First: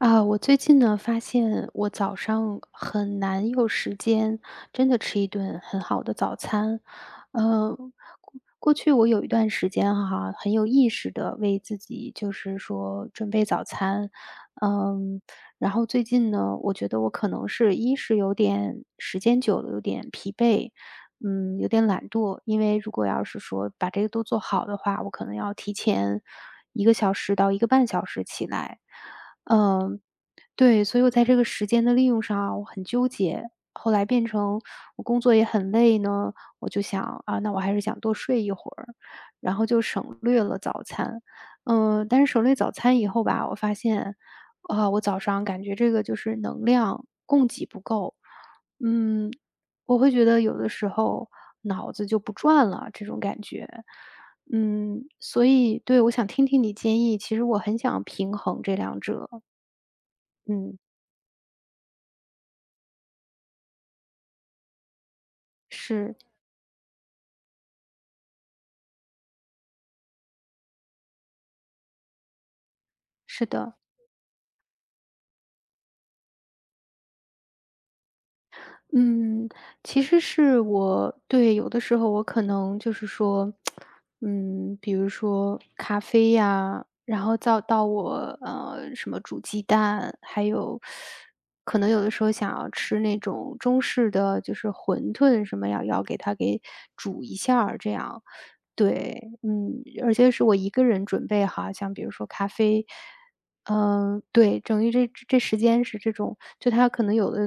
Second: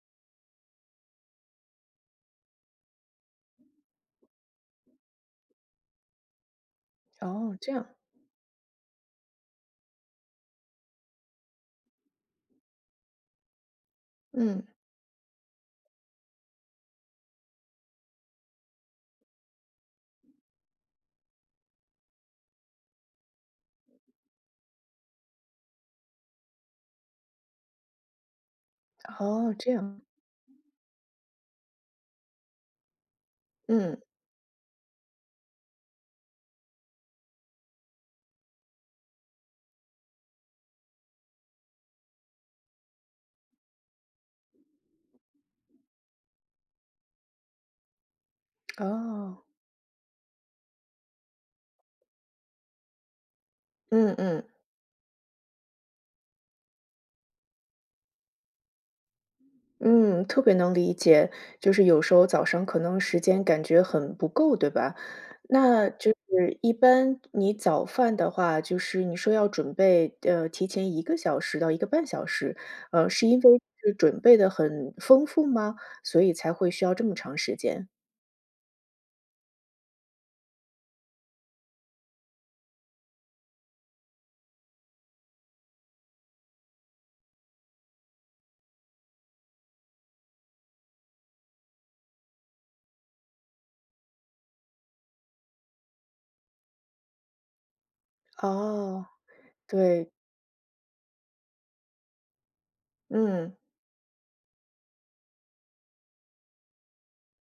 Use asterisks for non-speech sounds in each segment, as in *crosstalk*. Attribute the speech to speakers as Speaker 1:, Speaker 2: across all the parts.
Speaker 1: 啊，我最近呢，发现我早上很难有时间真的吃一顿很好的早餐。
Speaker 2: 哦，这
Speaker 1: 呃，
Speaker 2: 样。
Speaker 1: 过去我有一段时间哈，很有意识地为自己就是说准备早餐。
Speaker 2: 嗯。
Speaker 1: 呃，然后最近呢，我觉得我可能一是有点时间久了，有点疲惫，嗯，有点懒惰。因为如果要是说把这个都做好的话，我可能要提前1个小时到1个半小时起来。
Speaker 2: 哦，这
Speaker 1: 嗯，
Speaker 2: 样。
Speaker 1: 对，所以我在这个时间的利用上啊，我很纠结。后来
Speaker 2: 嗯。
Speaker 1: 变成我工作也很累呢，我就想，啊，那我还是想多睡一会儿，然后就省略了早餐。呃，但是省略早餐以后吧，我发现，啊，我早上感觉这个就是能量供给不够。嗯，
Speaker 2: 哦。
Speaker 1: 我会觉得有的时候脑子就不转了这种感觉。
Speaker 2: 嗯嗯。
Speaker 1: 嗯，所以对，我想听听你的建议，其实我很想平衡这2者。
Speaker 2: 嗯，特别能
Speaker 1: 嗯。
Speaker 2: 理解，就是有时候早上可能时间感觉很不够，对吧？那就
Speaker 1: 是。
Speaker 2: 是一般你早饭的话，就是你说要准备呃，提前1个小时到1个半小时，呃，是因
Speaker 1: 是
Speaker 2: 为
Speaker 1: 的。
Speaker 2: 是准备的很丰富吗？所以才会需要这么长时间。
Speaker 1: 嗯，其实是我对，有的时候我可能就是说，*tsk* 嗯，比如说咖啡呀，然后到到我，呃，什么煮鸡蛋，还有，*sucks teeth* 可能有的时候想要吃那种中式的，就是馄饨什么要要给它给煮一下儿这样
Speaker 2: 哦，
Speaker 1: 对，嗯，
Speaker 2: 对。
Speaker 1: 而且是我1个人准备好，像比如说咖啡。
Speaker 2: 嗯。
Speaker 1: 嗯，对，等于这这时间是这种就它可能有的，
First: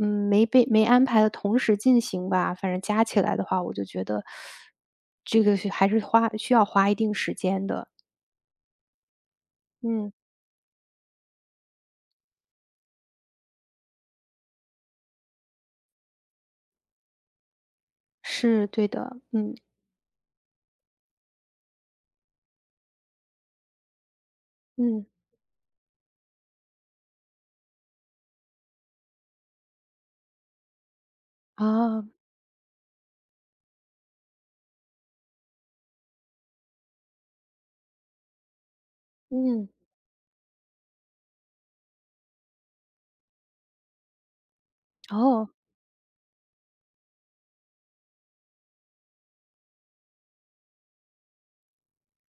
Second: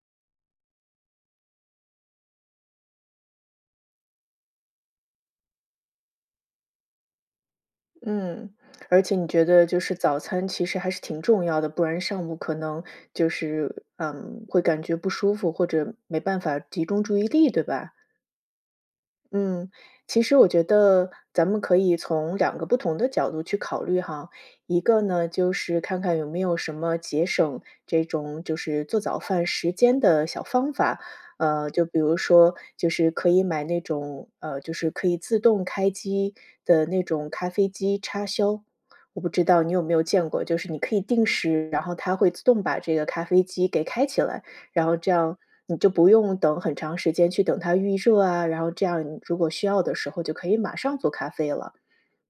Speaker 1: 嗯，没被没安排得同时进行吧，反正加起来的话我就觉得 *sucks teeth* 这个是还是花需要花一定时间的。
Speaker 2: 嗯，而且你觉得就是
Speaker 1: 嗯。
Speaker 2: 早餐其实还是挺重要的，不然上午可能就是，嗯，会感觉不舒服，或者没办法集中注意力，对吧？
Speaker 1: 是，对的，嗯。
Speaker 2: 嗯，其实我觉得咱们可以从2个不同的角度去考虑哈，一个
Speaker 1: 嗯。
Speaker 2: 呢，就是看看有没有什么节省这种就是做早饭时间的小方法。呃，就比
Speaker 1: 哦。
Speaker 2: 如说，就是可以买那种呃，就是可以自动开机的那种咖啡机插销，我不知道
Speaker 1: 嗯。
Speaker 2: 你有没有见过，就是你可以定时，然后它会自动把这个咖啡机给开起来，然后这样
Speaker 1: 哦。
Speaker 2: 你就不用等很长时间去等它预热啊，然后这样你如果需要的时候就可以马上做咖啡了。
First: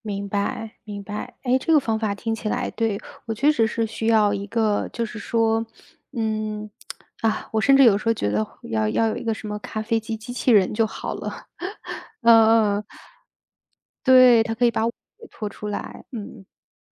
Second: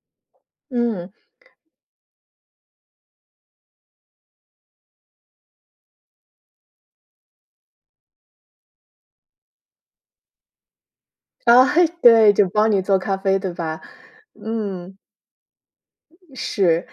Speaker 1: 明白明
Speaker 2: 嗯。
Speaker 1: 白，哎，这个方法听起来对，我确实是需要一个就是说，嗯，*tsk* 啊，我甚至有的时候觉得要要有一个什么咖啡机机器人就好了。
Speaker 2: 啊，
Speaker 1: *chuckles*
Speaker 2: 对，
Speaker 1: 嗯
Speaker 2: 就帮你
Speaker 1: 嗯。
Speaker 2: 做咖啡对吧？
Speaker 1: 对，它可以把我
Speaker 2: 嗯。
Speaker 1: 解脱出来，嗯。
Speaker 2: 是，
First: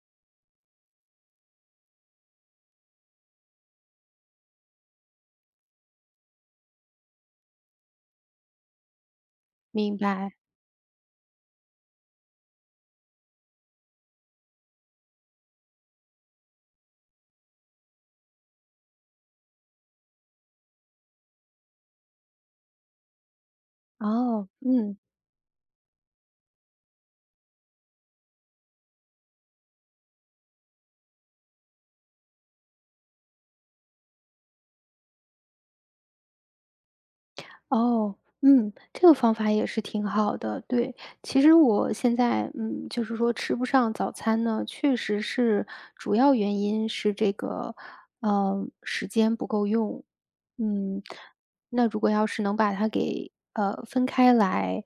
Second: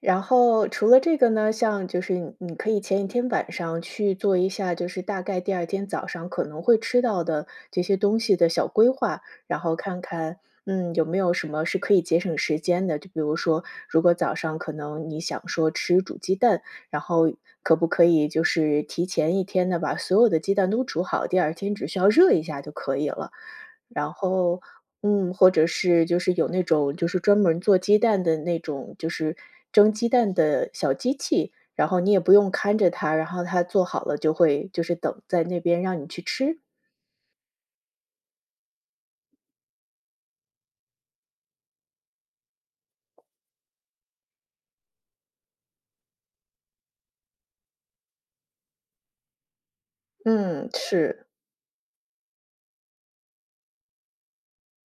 Speaker 2: 然后除了这个呢，像就是你你可以前1天晚上去做一下，就是大概第2天早上可能会吃到的这些东西的小规划，然后
Speaker 1: 明
Speaker 2: 看
Speaker 1: 白。
Speaker 2: 看，嗯，有没有什么是可以节省时间的，就比如说，如果早上可能你想说吃煮鸡蛋，然后可不可以就是提前1天呢，把所有的鸡蛋都煮好，第2天只需要热一下就可以了。然
Speaker 1: 哦，
Speaker 2: 后，
Speaker 1: 嗯。
Speaker 2: 嗯，或者是就是有那种就是专门做鸡蛋的那种就是蒸鸡蛋的小机器，然后你也不用看着它，然后它做好了就会就是等在那边让你去吃？
Speaker 1: 哦，嗯，这个方法也是挺好的，对。其实我现在嗯，就是说吃不上早餐呢，确实是，主要原因是这个，呃，时间不够用，
Speaker 2: 嗯，
Speaker 1: 嗯。
Speaker 2: 是。
Speaker 1: 那如果要是能把它给，呃，分开来，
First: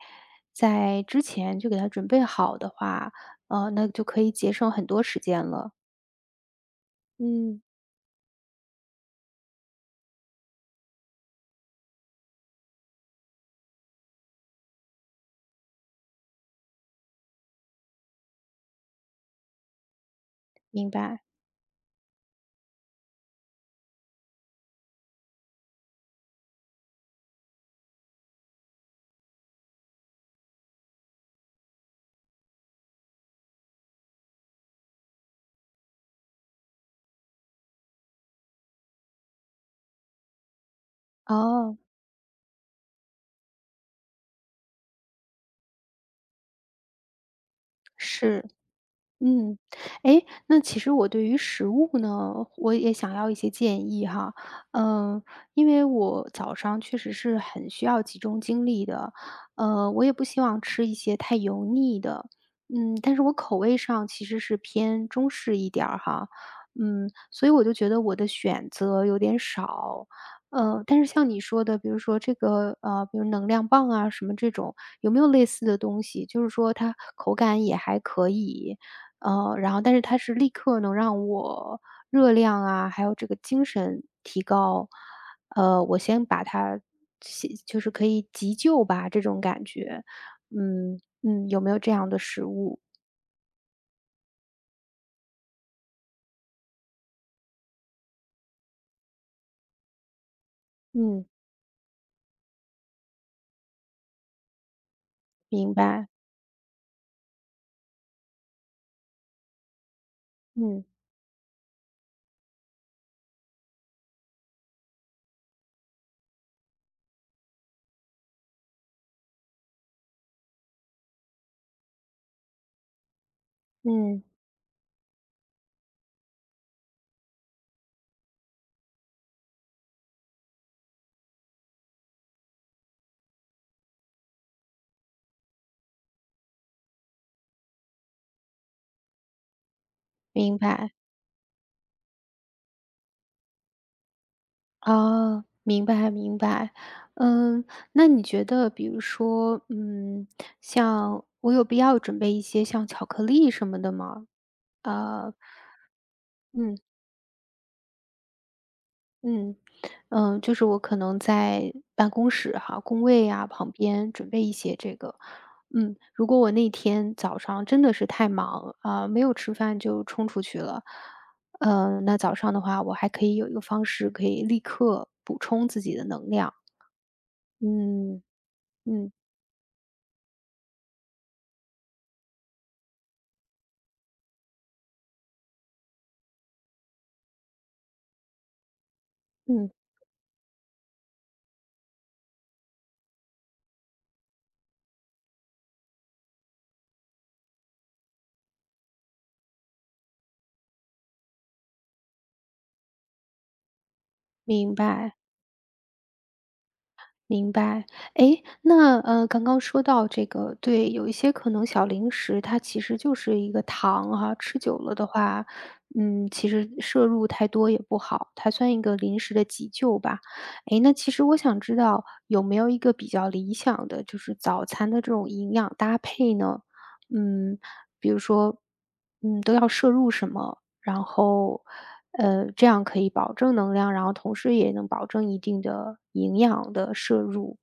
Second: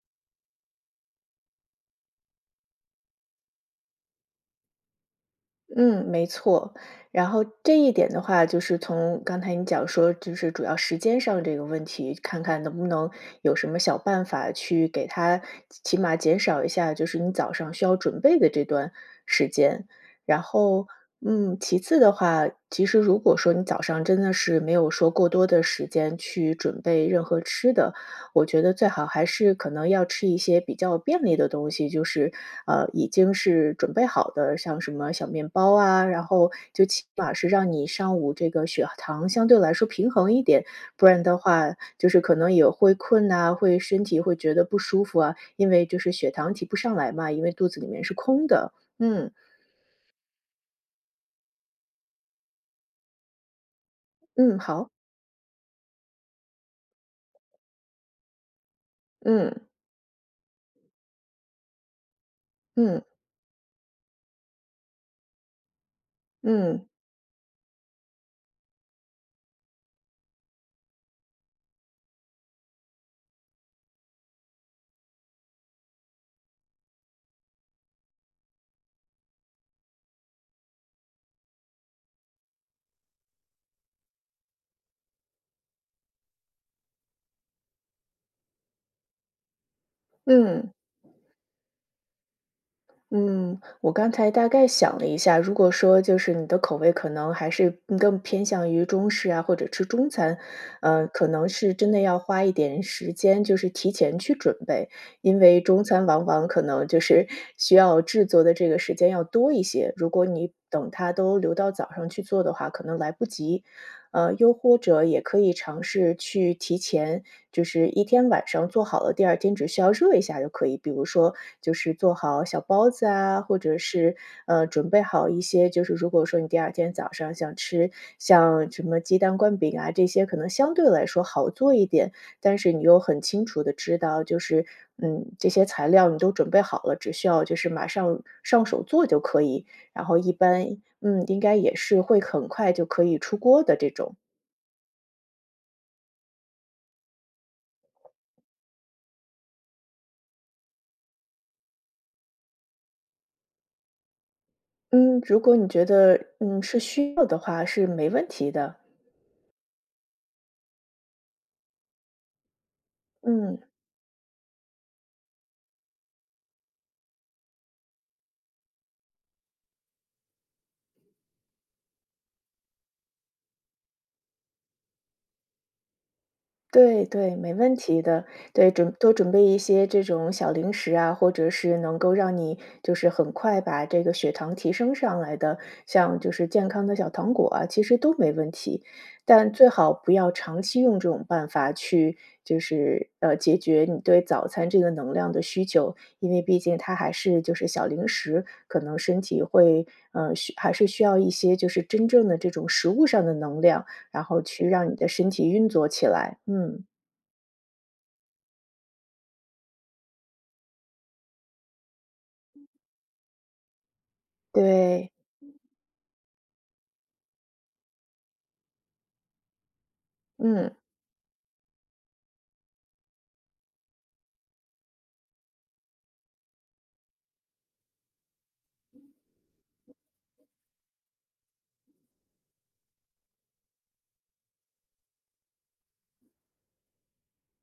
Speaker 1: 在之前就给它准备好的话，呃，那就可以节省很多时间了。
Speaker 2: 嗯，没错，然后
Speaker 1: 嗯。
Speaker 2: 这一点的话，就是从刚才你讲说，就是主要时间上这个问题，看看能不能有什么小办法，去给它起码减少一下就是你早上需要准备的这段时间。然后，
Speaker 1: 明白。
Speaker 2: 嗯，其次的话，其实如果说你早上真的是没有说过多的时间去准备任何吃的，我觉得最好还是可能要吃一些比较便利的东西，就是，呃，已经是准备好的，像什么小面包啊，然后就起码是让你上午这个血糖相对来说平衡一点。不然的话
Speaker 1: 哦。
Speaker 2: 就是可能也会困呐，会身体会觉得不舒服啊，因为就是血糖提不上来嘛，因为肚子里面是
Speaker 1: 是。
Speaker 2: 空的，嗯。
Speaker 1: 嗯。哎，那其实我对于食物呢，我也想要一些建议哈，
Speaker 2: 嗯，好。
Speaker 1: 呃，因为我早上确实是很需要集中精力的，
Speaker 2: 嗯。
Speaker 1: 呃，我也不希望吃一些太油腻的，嗯，
Speaker 2: 嗯。
Speaker 1: 但是我口味上其实是偏中式一点儿哈，
Speaker 2: 嗯。
Speaker 1: 嗯，所以我就觉得我的选择有点少。呃，但是像你说的比如说这个呃，比如能量棒啊，什么这种有没有类似的东西，就是说它口感也还可以。呃，然后但是它是立刻能让我热量啊，还有这个精神提高。呃，我先把它急就是可以急救吧，这种感觉，
Speaker 2: 嗯。
Speaker 1: 嗯嗯，有没有这样的食物？
Speaker 2: 嗯，我刚才大概想了一下，如果说就是你的口味可能还是更偏向于中式啊，或者吃中餐，呃，
Speaker 1: 嗯。
Speaker 2: 可能是真的要花一点时间就是提前去准备，因为
Speaker 1: 明
Speaker 2: 中餐
Speaker 1: 白。
Speaker 2: 往往可能就是需要制作的这个时间要多一些，如果你
Speaker 1: 嗯。
Speaker 2: 等它都留到早上去做的话，可能来不及。呃，又或者也可以尝试去提前就是一天晚上做好了，第二天只需要热一下就可以，比如说就是做好小包子啊，或者是，
Speaker 1: 嗯。
Speaker 2: 呃，准备好一些就是如果说你第二天早上想吃像什么鸡蛋灌饼啊，这些可能相对来说好做一点。但是你又很清楚地知道，就是嗯，这些材料你都准备好了，只需要就是马上上手做就可以，然后一
Speaker 1: 明
Speaker 2: 般，
Speaker 1: 白。
Speaker 2: 嗯，应该也是会很快就可以出锅的这种。
Speaker 1: 哦，明白明白。嗯，那你觉得，比如说，嗯，像我有必要准备一些像巧克力什么的吗？
Speaker 2: 嗯，
Speaker 1: 呃
Speaker 2: 如果你觉得，嗯，
Speaker 1: 嗯。
Speaker 2: 是需要的话是没问题的。
Speaker 1: 嗯，呃，就是我可能在办公室哈，工位啊，
Speaker 2: 嗯。
Speaker 1: 旁边准备一些这个。嗯，如果我那天早上真的是太忙，呃，没有吃饭就冲出去了，呃，那早上的话我还可以有一个方式可以立刻补充自己的能量。
Speaker 2: 对对，没问题
Speaker 1: 嗯，
Speaker 2: 的。对，准
Speaker 1: 嗯。
Speaker 2: 多准备一些这种小零食啊，或者是能够让你就是很快把这个血糖提升上来的，像就是健康的小糖果啊，其实都没问题。但最
Speaker 1: 嗯。
Speaker 2: 好不要长期用这种办法去，就是，呃，解决你对早餐这个能量的需求。因为毕竟它还是就是小零食，可能身体会，嗯，需还是需要一些就是真正的这种食物上的能量，然后去
Speaker 1: 明
Speaker 2: 让你的
Speaker 1: 白。
Speaker 2: 身体运作起来，嗯。
Speaker 1: 明白。诶，那，呃，刚刚说到这个对，有一些可能小零食，它其实就是一个糖哈，吃久了的
Speaker 2: 对。
Speaker 1: 话，嗯，其实摄入太多也不好，它算一个临时的急救吧。
Speaker 2: 嗯。
Speaker 1: 诶，那其实我想知道，有没有一个比较理想的就是早餐的这种营养搭配呢？嗯，比如说，嗯，都要摄入什么，然后，呃，这样可以保证能量，然后同时也能保证一定的营养的摄入。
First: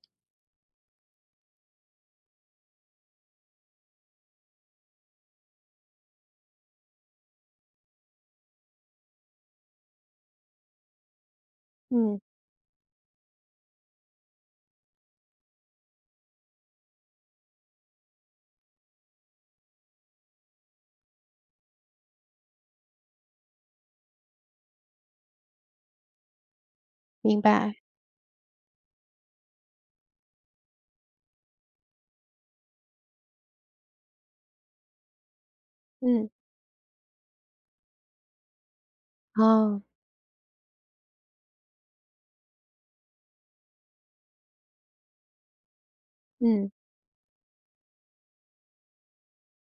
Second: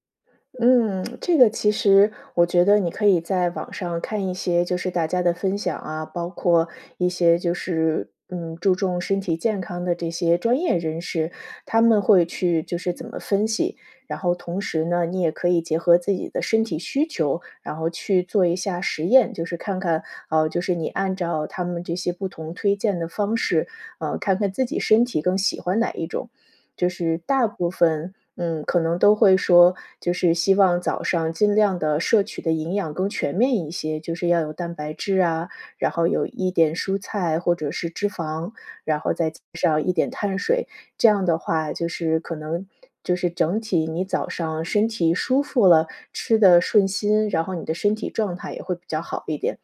Speaker 2: 嗯，*tsk* 这个其实我觉得你可以在网上看一些就是大家的分享啊，包括一些就是，嗯，注重身体健康的这些专业人士，他们
Speaker 1: 嗯。
Speaker 2: 会去就是怎么分析。然后同时呢，你也可以结合自己的身体需求，然后去做一下实验，就是看看，哦，就是你按照他们这些不同推荐的方式，呃，看看自己身体更喜欢哪一种。就是
Speaker 1: 明
Speaker 2: 大部
Speaker 1: 白。
Speaker 2: 分，嗯，可能都会说，就是希望早上尽量地摄取的营养更全面一些。就是要有蛋白质啊，然后有
Speaker 1: 嗯。
Speaker 2: 一点蔬菜或者是脂肪，然后再加
Speaker 1: 哦。
Speaker 2: 上一点碳水，这样的话就是可能就是整体你早上身体舒服了，吃得
Speaker 1: 嗯。
Speaker 2: 顺心，然后你的身体状态也会比较好一点。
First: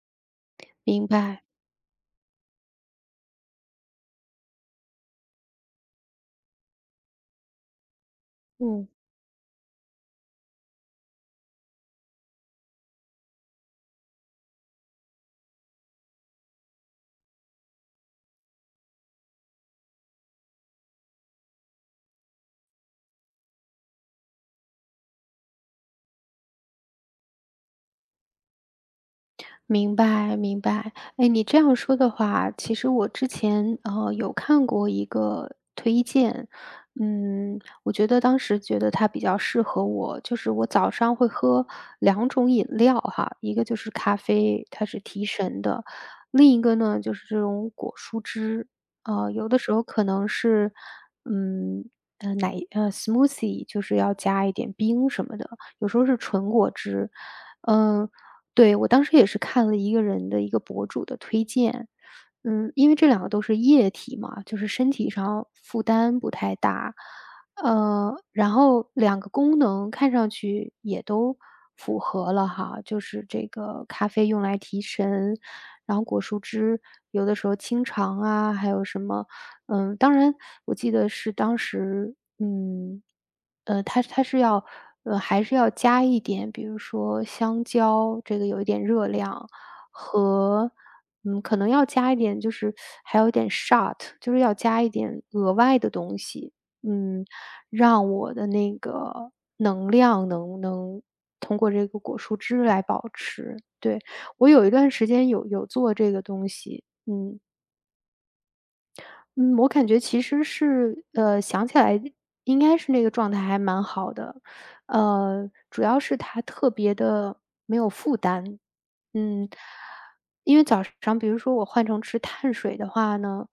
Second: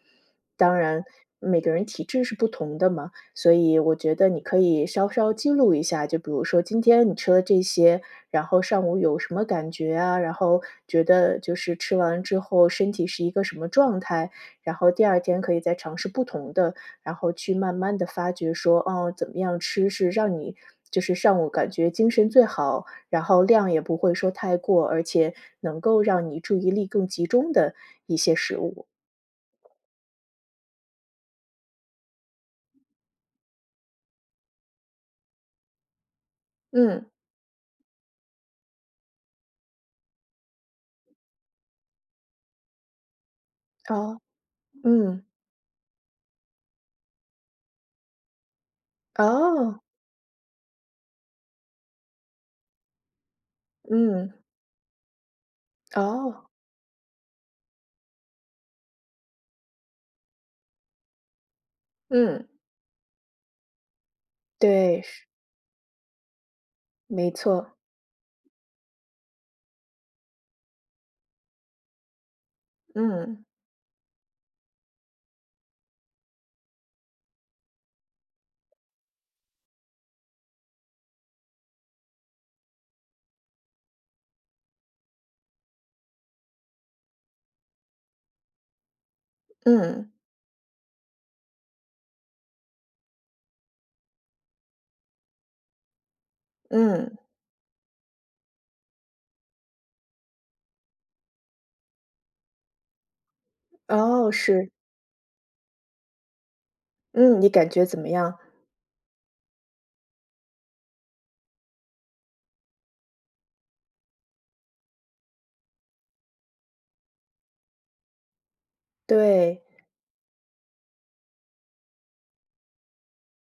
Speaker 2: 当
Speaker 1: 明
Speaker 2: 然，
Speaker 1: 白。
Speaker 2: 每个人体质是不同的嘛，所以我觉得你可以稍稍记录一下，就比如说今天你吃了这些，然后上
Speaker 1: 嗯。
Speaker 2: 午有什么感觉啊，然后觉得就是吃完之后身体是一个什么状态，然后二天可以再尝试不同的。然后去慢慢地发掘说，哦，怎么样吃是让你就是上午感觉精神最好，然后量也不会说太过，而且能够让你注意力更集中的一些食物。
Speaker 1: 明白明白。诶，你这样说的话，其实我之前，呃，有看过一个推荐，
Speaker 2: 嗯。
Speaker 1: 嗯，我觉得当时觉得它比较适合我。就是我早上会喝2种饮料哈，一个就是咖
Speaker 2: 哦。
Speaker 1: 啡，它是
Speaker 2: 嗯。
Speaker 1: 提神的。另一个呢，就是这种果蔬汁，呃，有的时
Speaker 2: 哦。
Speaker 1: 候可能是，嗯，呃，奶呃，smoothie，就是要
Speaker 2: 嗯。
Speaker 1: 加一点冰什么的，有时候是
Speaker 2: 哦。
Speaker 1: 纯果汁。嗯，对，我当时也是看了一个人的一个博主的推荐，
Speaker 2: 嗯。
Speaker 1: 嗯，因为这两个都是液体嘛，就是身
Speaker 2: 对，
Speaker 1: 体
Speaker 2: 是。
Speaker 1: 上负担不太大。
Speaker 2: 没错。
Speaker 1: 呃，然后2个功能看上去也都符合了哈，就是这
Speaker 2: 嗯。
Speaker 1: 个咖啡用来提神，然后果蔬汁，有的时候清肠啊，还有什么嗯，当然，我记得是当时嗯，呃，它是它是要呃，还是要加一点，比如说香蕉，这个有一点热量，
Speaker 2: 嗯。
Speaker 1: 和嗯，可能要加一点，就是 *sucks teeth* 还有点 shot，就是要加一点额外的东西，
Speaker 2: 嗯。
Speaker 1: 嗯，让我的那个能量能能通过这个果蔬汁来保持，对。
Speaker 2: 哦，
Speaker 1: 我有一
Speaker 2: 是。
Speaker 1: 段时间有有做这个东西，嗯。
Speaker 2: 嗯，你感觉怎么样？
Speaker 1: 嗯，我感觉其实是呃，想起来应该是那个状态还蛮好的，呃，主要是它特别地没有负担，嗯。
Speaker 2: 对。
Speaker 1: 因为早上比如说我换成吃碳水的话呢，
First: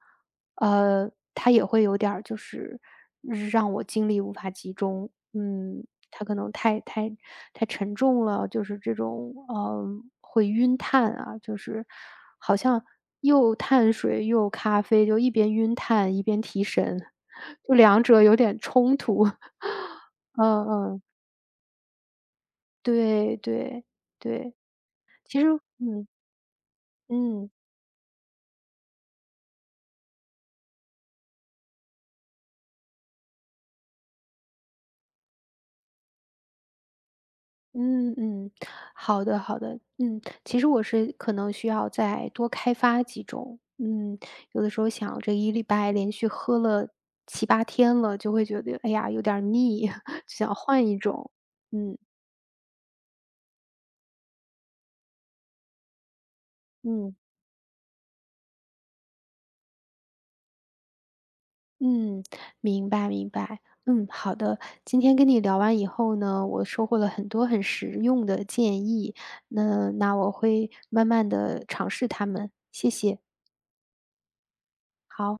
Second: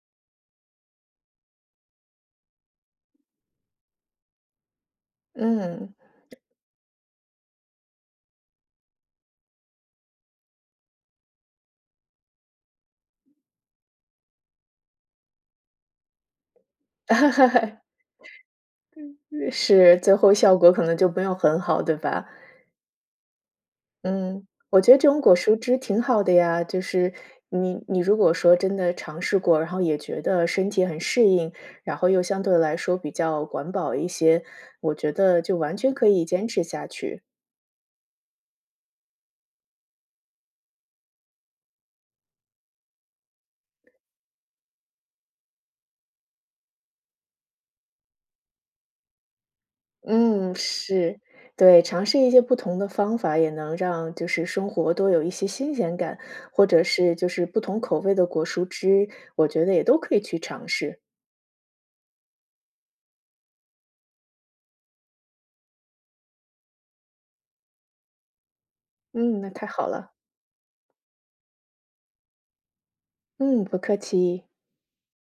Speaker 1: 呃，它也会有点儿就是让我精力无法集中，嗯，
Speaker 2: 嗯。
Speaker 1: 它可能太太太沉重了，就是这种，呃，会晕碳啊，就是好像又碳水又咖啡，就一边晕碳一边提神，
Speaker 2: *laughs*
Speaker 1: 就两者有点冲突。*laughs*
Speaker 2: 是，最后效
Speaker 1: 嗯
Speaker 2: 果可能
Speaker 1: 嗯。
Speaker 2: 就没有很好，对吧？
Speaker 1: 对对
Speaker 2: 嗯，
Speaker 1: 对。
Speaker 2: 我觉得这种果
Speaker 1: 其实
Speaker 2: 蔬汁挺
Speaker 1: 嗯。
Speaker 2: 好的呀，就是
Speaker 1: 嗯。
Speaker 2: 你你如果说真的尝试过，然后也觉得身体很适应，然后又相对来说比较环保一些，我觉得就完全可以坚持下去。
Speaker 1: 嗯嗯，好的好的，嗯，其实我是可能需要再多开发几种，嗯，有的时候想着一礼拜连续喝了7-8天了，就会觉得，哎呀，有点腻，*laughs*
Speaker 2: 嗯，
Speaker 1: 想换一
Speaker 2: 是，
Speaker 1: 种
Speaker 2: 对，
Speaker 1: 嗯。
Speaker 2: 尝试一些不同的方法，也能让就是生活多有一些新鲜感，或者
Speaker 1: 嗯。
Speaker 2: 是就是不同口味的果蔬汁，我觉得也都可以去尝试。
Speaker 1: 嗯，明白明白。嗯，好的，今天跟你聊完以后呢，我收获了很多很实用的建议，
Speaker 2: 嗯，那太好
Speaker 1: 嗯，
Speaker 2: 了。
Speaker 1: 那我会慢慢地尝试它们，谢谢。
Speaker 2: 嗯，不客气。
Speaker 1: 好。